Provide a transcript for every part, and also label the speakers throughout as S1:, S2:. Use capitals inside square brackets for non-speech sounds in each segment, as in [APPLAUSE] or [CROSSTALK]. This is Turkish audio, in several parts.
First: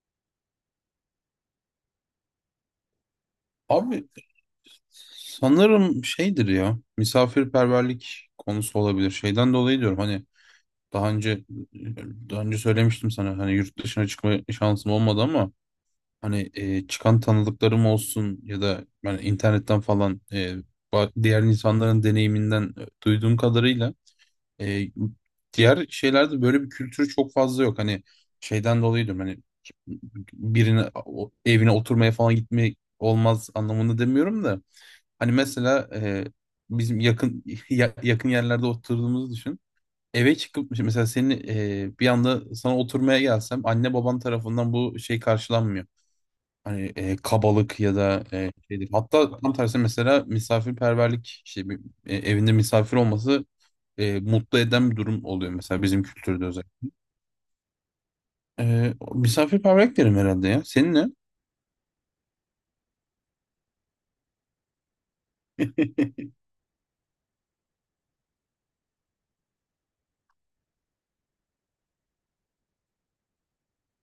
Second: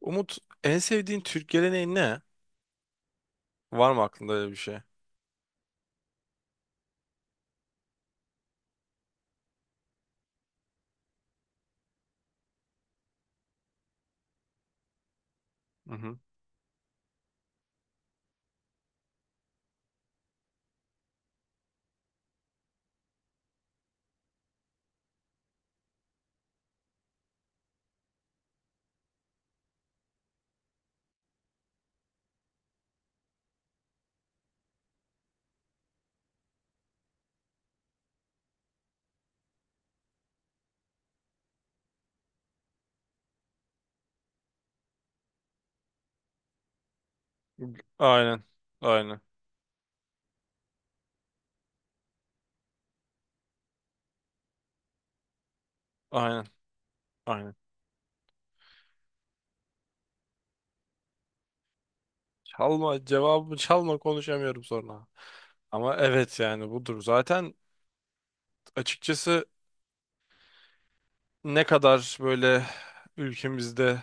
S1: Umut, en sevdiğin Türk geleneği ne? Var mı
S2: Abi
S1: aklında öyle bir şey?
S2: sanırım şeydir ya misafirperverlik konusu olabilir. Şeyden dolayı diyorum hani daha önce daha önce söylemiştim sana hani yurt dışına çıkma şansım olmadı ama
S1: Hı hı.
S2: hani çıkan tanıdıklarım olsun ya da ben internetten falan diğer insanların deneyiminden duyduğum kadarıyla e, diğer şeylerde böyle bir kültür çok fazla yok. Hani şeyden dolayı diyorum hani birine evine oturmaya falan gitmek olmaz anlamında demiyorum da. Hani mesela bizim yakın [LAUGHS] yakın yerlerde oturduğumuzu düşün. Eve çıkıp mesela senin bir anda sana oturmaya gelsem anne baban tarafından bu şey karşılanmıyor. Hani kabalık ya da
S1: Aynen.
S2: şeydir.
S1: Aynen.
S2: Hatta tam tersi mesela misafirperverlik işte bir, evinde misafir olması mutlu eden bir durum oluyor mesela bizim kültürde
S1: Aynen.
S2: özellikle.
S1: Aynen.
S2: Misafirperverlik derim herhalde ya. Senin ne?
S1: Çalma cevabımı, çalma, konuşamıyorum sonra. Ama
S2: [LAUGHS]
S1: evet yani budur. Zaten açıkçası ne kadar böyle ülkemizde,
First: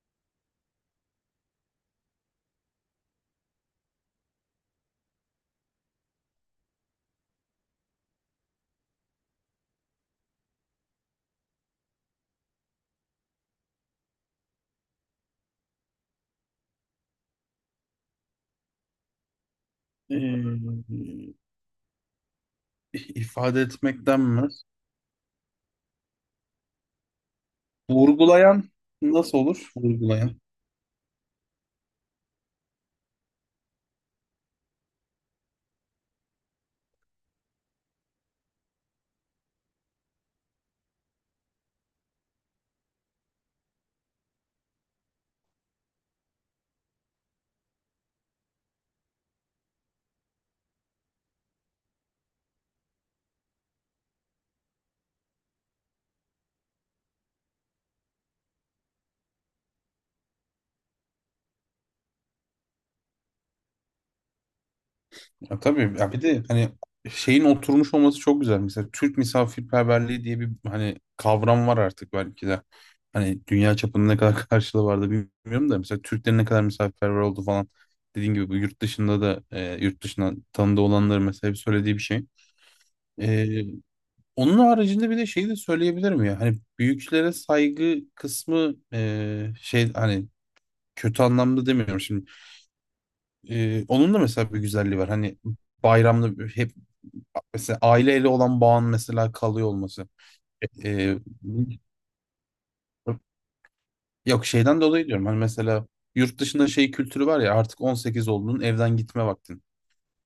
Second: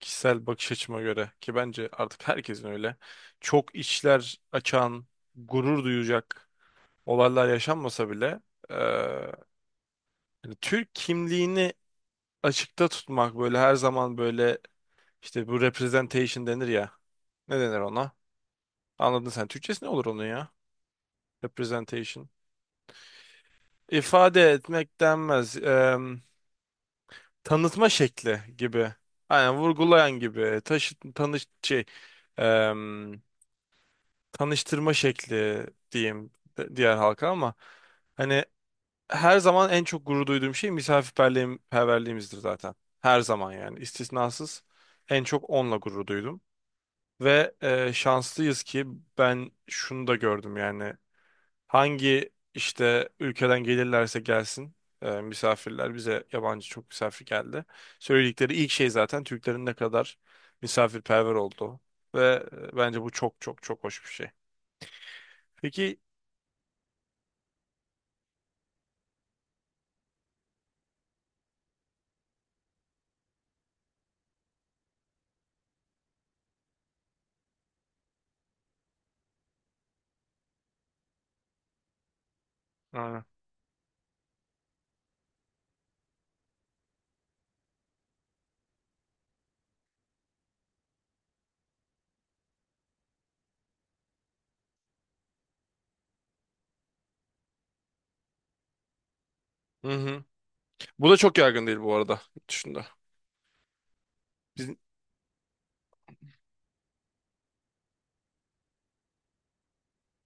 S1: kişisel bakış açıma göre ki bence artık herkesin öyle, çok içler açan, gurur duyacak olaylar yaşanmasa bile, eee, hani Türk kimliğini açıkta tutmak böyle her zaman böyle. İşte bu representation denir ya. Ne denir ona? Anladın sen. Türkçesi ne olur onun ya? Representation.
S2: İfade etmekten
S1: İfade
S2: mi?
S1: etmek denmez. Tanıtma şekli
S2: Vurgulayan
S1: gibi.
S2: nasıl
S1: Aynen,
S2: olur?
S1: vurgulayan
S2: Vurgulayan.
S1: gibi. Taşı, tanış, şey, eee, tanıştırma şekli diyeyim diğer halka, ama hani her zaman en çok gurur duyduğum şey perverliğimizdir zaten. Her zaman, yani istisnasız, en çok onunla gurur duydum. Ve şanslıyız ki, ben şunu da gördüm yani, hangi işte ülkeden gelirlerse gelsin misafirler, bize yabancı çok misafir geldi. Söyledikleri ilk şey zaten Türklerin ne kadar misafirperver olduğu. Ve bence bu çok çok çok hoş bir şey.
S2: Ya tabii
S1: Peki,
S2: ya, bir de hani şeyin oturmuş olması çok güzel. Mesela Türk misafirperverliği diye bir hani kavram var artık belki de. Hani dünya çapında ne kadar [LAUGHS] karşılığı vardı bilmiyorum da mesela Türklerin ne kadar misafirperver oldu falan. Dediğim gibi bu yurt dışında da yurt dışında tanıdığı olanların mesela hep söylediği bir şey.
S1: aynen.
S2: E, Onun haricinde bir de şeyi de söyleyebilirim ya. Hani büyüklere saygı kısmı şey, hani kötü anlamda demiyorum şimdi. Onun da mesela bir güzelliği var. Hani bayramda hep mesela aileyle olan bağın mesela kalıyor
S1: Hı
S2: olması.
S1: hı. Bu da
S2: Ee,
S1: çok yaygın değil bu arada, yurt dışında.
S2: Yok,
S1: Biz,
S2: şeyden dolayı diyorum. Hani mesela yurt dışında şey kültürü var ya, artık 18 oldun, evden gitme vaktin.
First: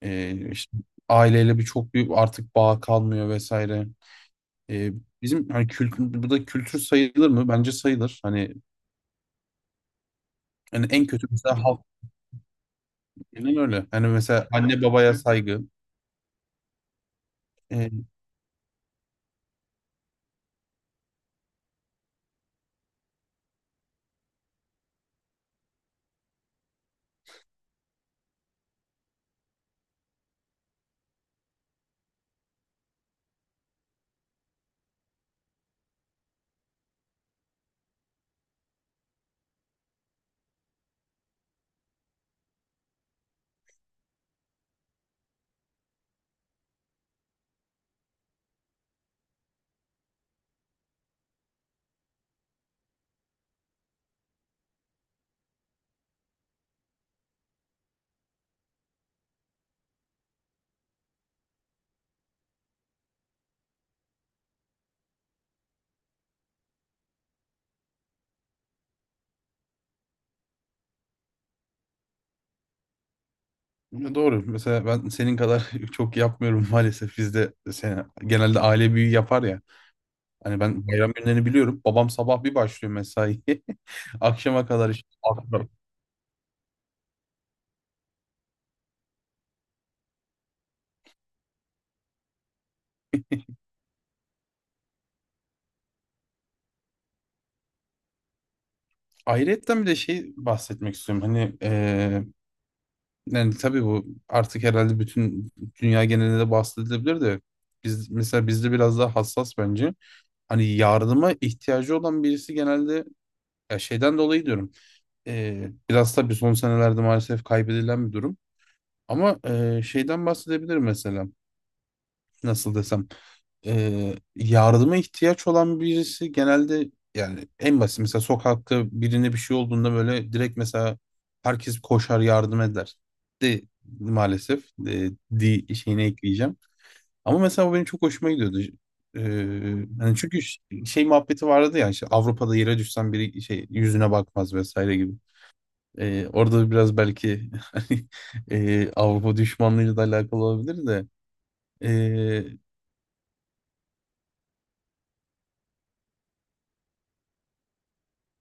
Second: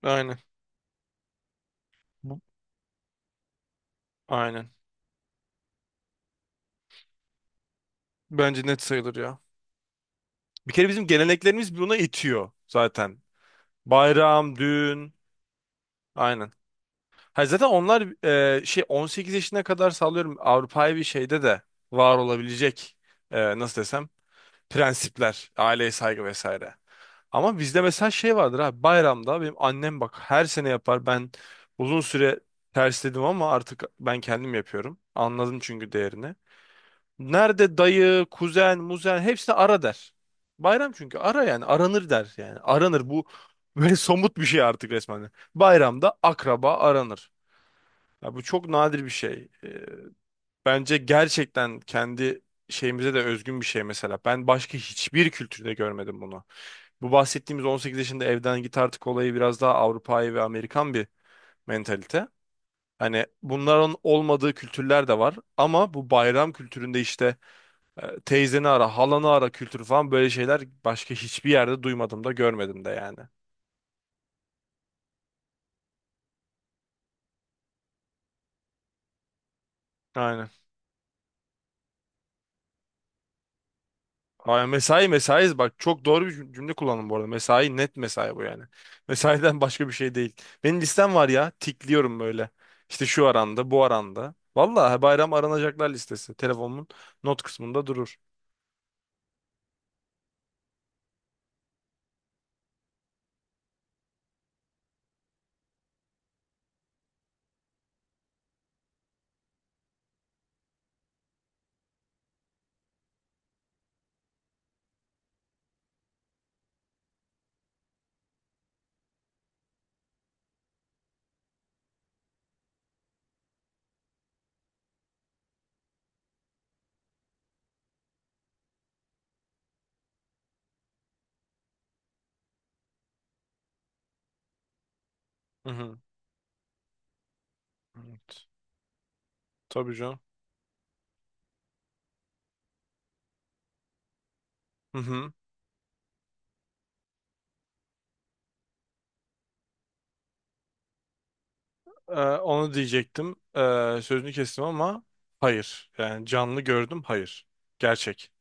S1: aynen.
S2: İşte aileyle bir çok büyük
S1: Bu-
S2: artık bağ kalmıyor vesaire.
S1: Aynen.
S2: Ee, Bizim hani kültür, bu da kültür sayılır mı? Bence sayılır. Hani,
S1: Bence net sayılır ya. Bir kere
S2: en
S1: bizim
S2: kötü mesela
S1: geleneklerimiz
S2: halk,
S1: buna itiyor zaten.
S2: aynen öyle. Hani mesela
S1: Bayram,
S2: anne
S1: düğün.
S2: babaya saygı.
S1: Aynen. Ha, zaten onlar, şey, 18 yaşına kadar sağlıyorum Avrupa'yı, bir şeyde de var olabilecek, nasıl desem, prensipler, aileye saygı vesaire. Ama bizde mesela şey vardır abi, bayramda benim annem bak her sene yapar, ben uzun süre tersledim ama artık ben kendim yapıyorum. Anladım çünkü değerini. Nerede dayı, kuzen, muzen, hepsini ara der. Bayram çünkü ara, yani aranır der, yani aranır bu [LAUGHS] böyle, somut bir şey artık resmen. Bayramda akraba aranır. Ya bu çok nadir bir şey. Bence gerçekten kendi şeyimize de özgün bir şey mesela. Ben başka hiçbir kültürde görmedim bunu. Bu bahsettiğimiz 18 yaşında evden git artık olayı, biraz daha Avrupa'yı ve Amerikan bir mentalite. Hani bunların olmadığı kültürler de var, ama bu bayram kültüründe işte, teyzeni ara, halanı ara kültürü falan, böyle şeyler başka hiçbir yerde duymadım da görmedim de yani.
S2: Ya doğru. Mesela ben senin kadar [LAUGHS] çok yapmıyorum maalesef. Bizde sen, genelde aile büyüğü yapar ya.
S1: Aynen.
S2: Hani ben bayram günlerini biliyorum. Babam sabah bir başlıyor mesaiye. [LAUGHS] Akşama
S1: Ay,
S2: kadar işte.
S1: mesai mesai,
S2: Aktarım.
S1: bak çok doğru bir cümle kullandım bu arada. Mesai, net mesai bu yani. [LAUGHS] Mesaiden başka bir şey değil. Benim listem var ya, tikliyorum böyle. İşte şu aranda, bu aranda. Vallahi, bayram aranacaklar listesi. Telefonumun not kısmında durur.
S2: Ayrıyetten bir de şey bahsetmek istiyorum. Hani yani tabii, bu artık herhalde bütün dünya genelinde de bahsedilebilir de biz mesela, bizde biraz daha hassas bence. Hani yardıma ihtiyacı olan birisi genelde, ya şeyden dolayı diyorum. Biraz tabii son senelerde maalesef kaybedilen bir durum. Ama şeyden bahsedebilirim mesela. Nasıl desem. Yardıma ihtiyaç olan birisi, genelde yani en basit mesela sokakta birine bir şey olduğunda böyle direkt mesela herkes koşar, yardım eder. De maalesef
S1: Hı hı.
S2: şeyine ekleyeceğim. Ama mesela bu benim çok hoşuma
S1: Evet.
S2: gidiyordu. E,
S1: Tabii
S2: Hani
S1: canım.
S2: çünkü şey muhabbeti vardı ya, işte Avrupa'da yere düşsen biri şey yüzüne bakmaz vesaire
S1: Hı
S2: gibi.
S1: hı.
S2: Orada biraz belki, [LAUGHS] hani, Avrupa düşmanlığıyla da alakalı olabilir de
S1: Ee,
S2: ee,
S1: onu diyecektim. Sözünü kestim ama hayır. Yani canlı gördüm, hayır. Gerçek.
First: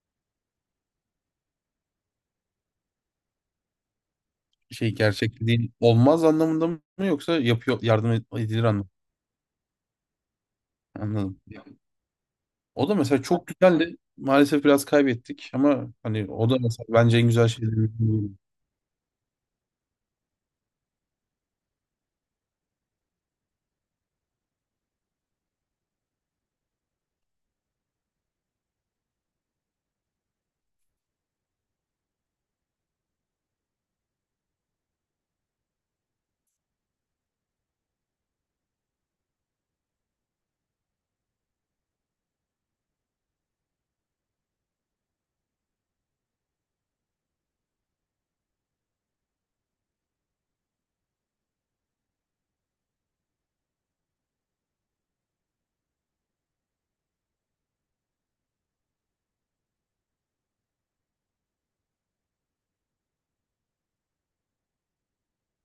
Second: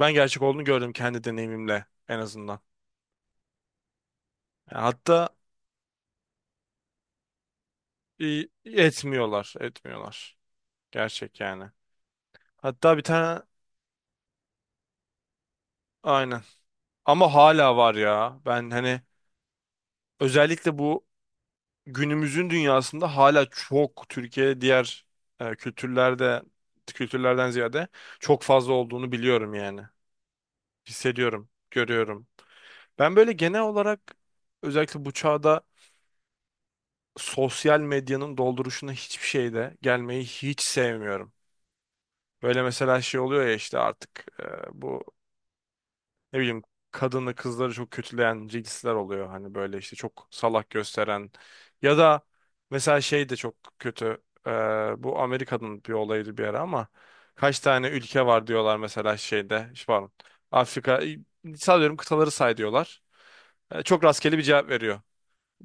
S1: Ben gerçek olduğunu gördüm, kendi deneyimimle en azından. Yani
S2: şey
S1: hatta,
S2: gerçekliğin olmaz anlamında mı, yoksa yapıyor yardım edilir anlamında.
S1: etmiyorlar, etmiyorlar. Gerçek
S2: Anladım.
S1: yani.
S2: O da
S1: Hatta bir
S2: mesela
S1: tane,
S2: çok güzeldi. Maalesef biraz kaybettik ama hani
S1: aynen.
S2: o da mesela bence en
S1: Ama
S2: güzel
S1: hala
S2: şeylerden
S1: var
S2: biri.
S1: ya. Ben hani, özellikle bu günümüzün dünyasında hala çok Türkiye diğer e, kültürlerde kültürlerden ziyade çok fazla olduğunu biliyorum yani. Hissediyorum, görüyorum. Ben böyle genel olarak, özellikle bu çağda, sosyal medyanın dolduruşuna hiçbir şeyde gelmeyi hiç sevmiyorum. Böyle mesela şey oluyor ya, işte artık bu, ne bileyim, kadını kızları çok kötüleyen reels'ler oluyor. Hani böyle işte çok salak gösteren, ya da mesela şey de çok kötü. Bu Amerika'nın bir olayıydı bir ara, ama kaç tane ülke var diyorlar mesela şeyde. İşte pardon. Afrika, sallıyorum, kıtaları say diyorlar. Çok rastgele bir cevap veriyor.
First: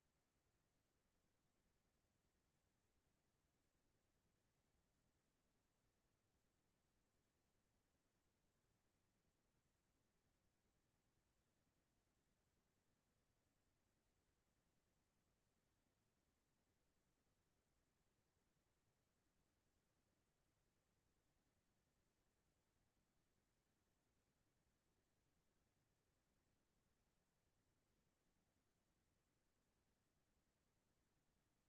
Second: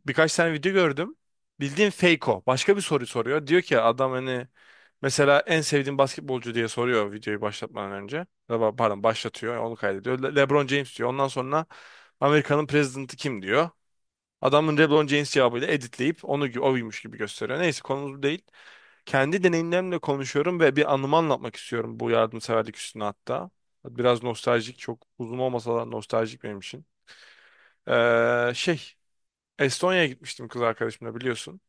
S1: Birkaç tane video gördüm. Bildiğin fake o. Başka bir soru soruyor. Diyor ki adam hani, mesela en sevdiğin basketbolcu diye soruyor videoyu başlatmadan önce. Ama, pardon, başlatıyor. Onu kaydediyor. LeBron James diyor. Ondan sonra Amerika'nın prezidenti kim diyor. Adamın LeBron James cevabıyla editleyip onu oymuş gibi gösteriyor. Neyse, konumuz bu değil. Kendi deneyimlerimle konuşuyorum ve bir anımı anlatmak istiyorum bu yardımseverlik üstüne hatta. Biraz nostaljik, çok uzun olmasa da nostaljik benim için. Şey, Estonya'ya gitmiştim kız arkadaşımla, biliyorsun.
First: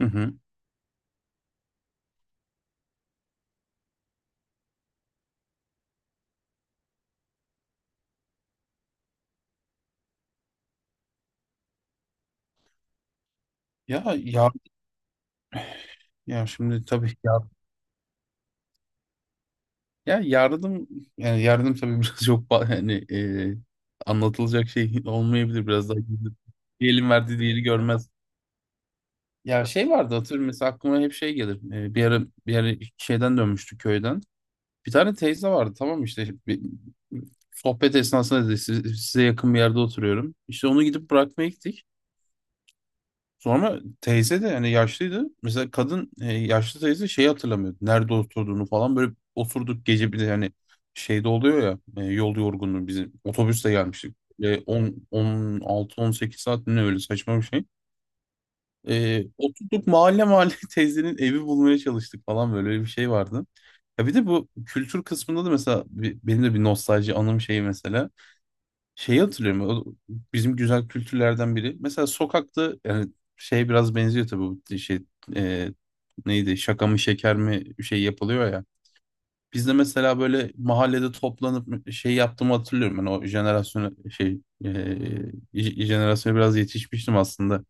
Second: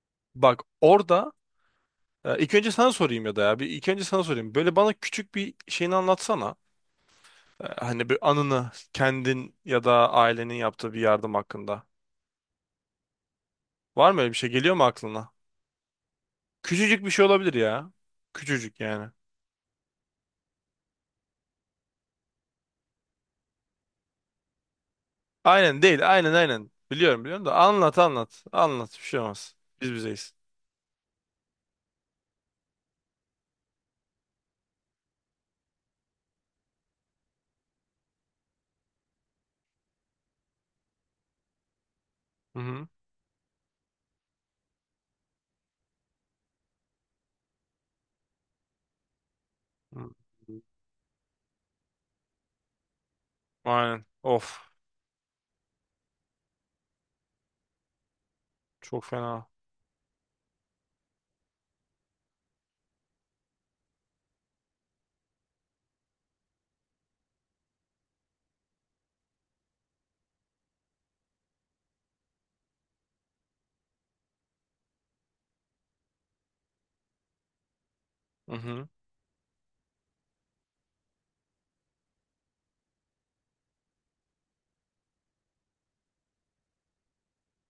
S2: Hı hı.
S1: Bak orada, ilk önce sana sorayım, ya da ya bir ilk önce sana sorayım. Böyle bana küçük bir şeyini anlatsana. Hani bir anını, kendin ya da ailenin yaptığı bir yardım hakkında. Var
S2: Ya
S1: mı öyle bir şey?
S2: ya
S1: Geliyor mu aklına?
S2: ya şimdi
S1: Küçücük bir
S2: tabii
S1: şey
S2: ya,
S1: olabilir ya. Küçücük yani.
S2: ya yardım, yani yardım tabii, [LAUGHS] biraz çok yani anlatılacak şey olmayabilir,
S1: Aynen
S2: biraz daha
S1: değil.
S2: gizli.
S1: Aynen, aynen.
S2: Bir elin
S1: Biliyorum,
S2: verdiği
S1: biliyorum, da
S2: diğeri
S1: anlat,
S2: görmez.
S1: anlat. Anlat, bir şey olmaz.
S2: Ya şey
S1: Biz
S2: vardı
S1: bizeyiz.
S2: hatırlıyorum, mesela aklıma hep şey gelir. Bir ara şeyden dönmüştü, köyden. Bir tane teyze vardı, tamam mı? İşte sohbet esnasında dedi, size yakın bir yerde oturuyorum." İşte onu gidip bırakmaya gittik.
S1: Hı hı.
S2: Sonra teyze de yani yaşlıydı. Mesela kadın, yaşlı teyze şeyi hatırlamıyordu, nerede oturduğunu falan. Böyle oturduk
S1: Hı.
S2: gece, bir de yani şeyde oluyor ya, yol yorgunluğu, bizim otobüsle
S1: Aynen.
S2: gelmiştik.
S1: Of.
S2: Ve on 16 18 saat mi ne, öyle saçma bir şey.
S1: Çok fena.
S2: Oturduk mahalle mahalle [LAUGHS] teyzenin evi bulmaya çalıştık falan, böyle bir şey vardı. Ya bir de bu kültür kısmında da mesela benim de bir nostalji anım şeyi mesela. Şeyi hatırlıyorum, o bizim güzel kültürlerden biri. Mesela sokakta yani şey biraz benziyor tabii, bu şey, e, neydi, şaka mı şeker mi, şey yapılıyor
S1: Hı
S2: ya.
S1: hı.
S2: Biz de mesela böyle mahallede toplanıp şey yaptığımı hatırlıyorum. Ben o jenerasyona şey, jenerasyona biraz yetişmiştim aslında.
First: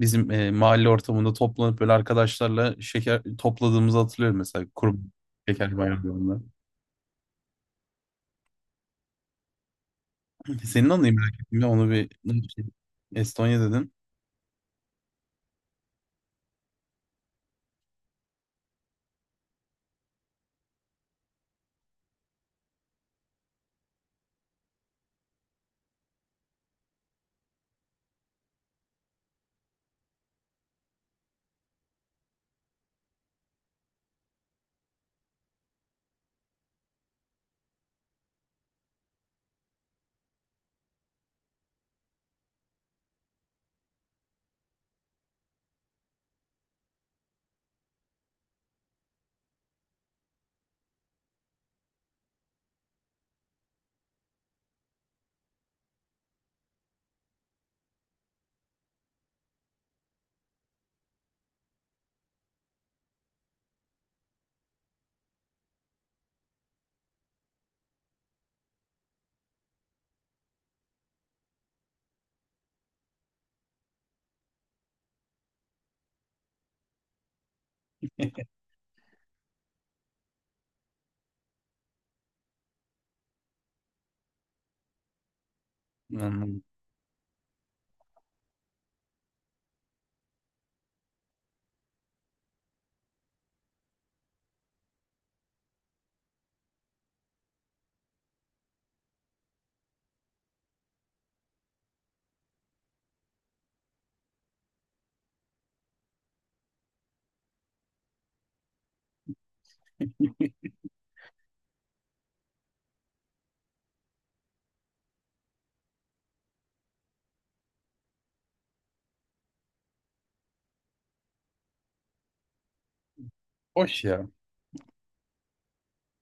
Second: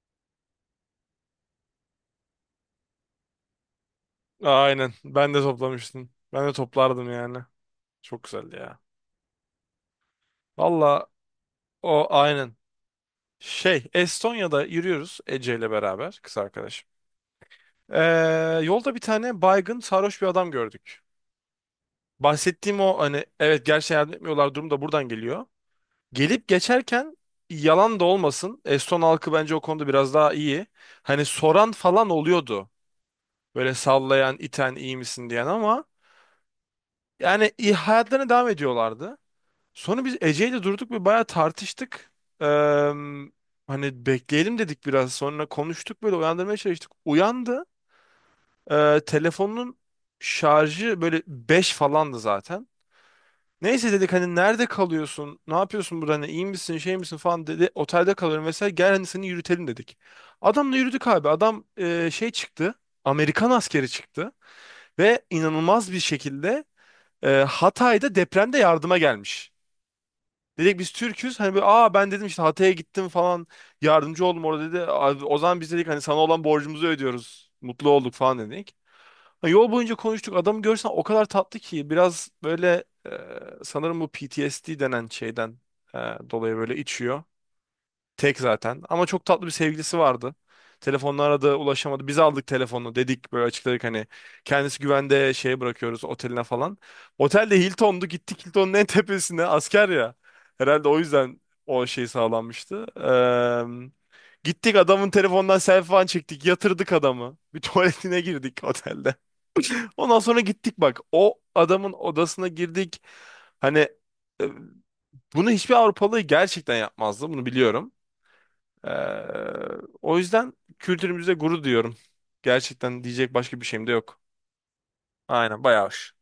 S2: Bizim mahalle ortamında toplanıp böyle arkadaşlarla şeker topladığımızı hatırlıyorum, mesela
S1: Aynen.
S2: kurum
S1: Ben de
S2: şeker
S1: toplamıştım.
S2: bayramlarında.
S1: Ben de toplardım yani. Çok güzeldi ya.
S2: Senin
S1: Valla,
S2: anıyı merak ettim ya, onu
S1: o
S2: bir.
S1: aynen.
S2: Estonya'da, Estonya
S1: Şey,
S2: dedin.
S1: Estonya'da yürüyoruz Ece ile beraber, kız arkadaşım. Ee, yolda bir tane baygın sarhoş bir adam gördük. Bahsettiğim o, hani evet, gerçi yardım etmiyorlar durum da buradan geliyor. Gelip geçerken, yalan da olmasın, Eston halkı bence o konuda biraz daha iyi. Hani soran falan oluyordu. Böyle sallayan, iten, iyi misin diyen, ama yani iyi, hayatlarına devam ediyorlardı. Sonra biz Ece'yle durduk ve bayağı tartıştık. Eee, hani bekleyelim dedik biraz. Sonra konuştuk, böyle uyandırmaya çalıştık. Uyandı. Telefonun şarjı böyle 5 falandı zaten. Neyse dedik, hani nerede kalıyorsun? Ne yapıyorsun burada? Hani iyi misin, şey misin falan dedi. Otelde kalıyorum vesaire. Gel hani, seni yürütelim dedik. Adamla yürüdük abi. Adam şey çıktı. Amerikan askeri çıktı. Ve inanılmaz bir şekilde, Hatay'da depremde yardıma gelmiş. Dedik biz Türk'üz. Hani böyle, aa, ben dedim, işte Hatay'a gittim falan. Yardımcı oldum orada dedi. Abi, o zaman biz dedik hani, sana olan borcumuzu ödüyoruz, mutlu olduk falan dedik. Ha, yol boyunca konuştuk. Adamı görsen o kadar tatlı ki, biraz böyle, sanırım bu PTSD denen şeyden e, dolayı
S2: Anladım.
S1: böyle içiyor. Tek zaten. Ama çok tatlı bir sevgilisi vardı. Telefonla aradı, ulaşamadı. Biz aldık telefonu. Dedik, böyle açıkladık, hani kendisi güvende, şeye bırakıyoruz oteline falan. Otel de Hilton'du. Gittik Hilton'un en [LAUGHS] tepesine. Asker ya. Herhalde o yüzden o şey sağlanmıştı. Gittik adamın telefonundan selfie falan çektik. Yatırdık adamı. Bir [LAUGHS] tuvaletine girdik otelde. Ondan sonra gittik bak, o adamın odasına girdik. Hani e, bunu hiçbir Avrupalı gerçekten yapmazdı. Bunu biliyorum. Ee, o yüzden kültürümüzde gurur duyuyorum. Gerçekten diyecek başka bir şeyim de
S2: Hoş
S1: yok.
S2: ya.
S1: Aynen, bayağı hoş.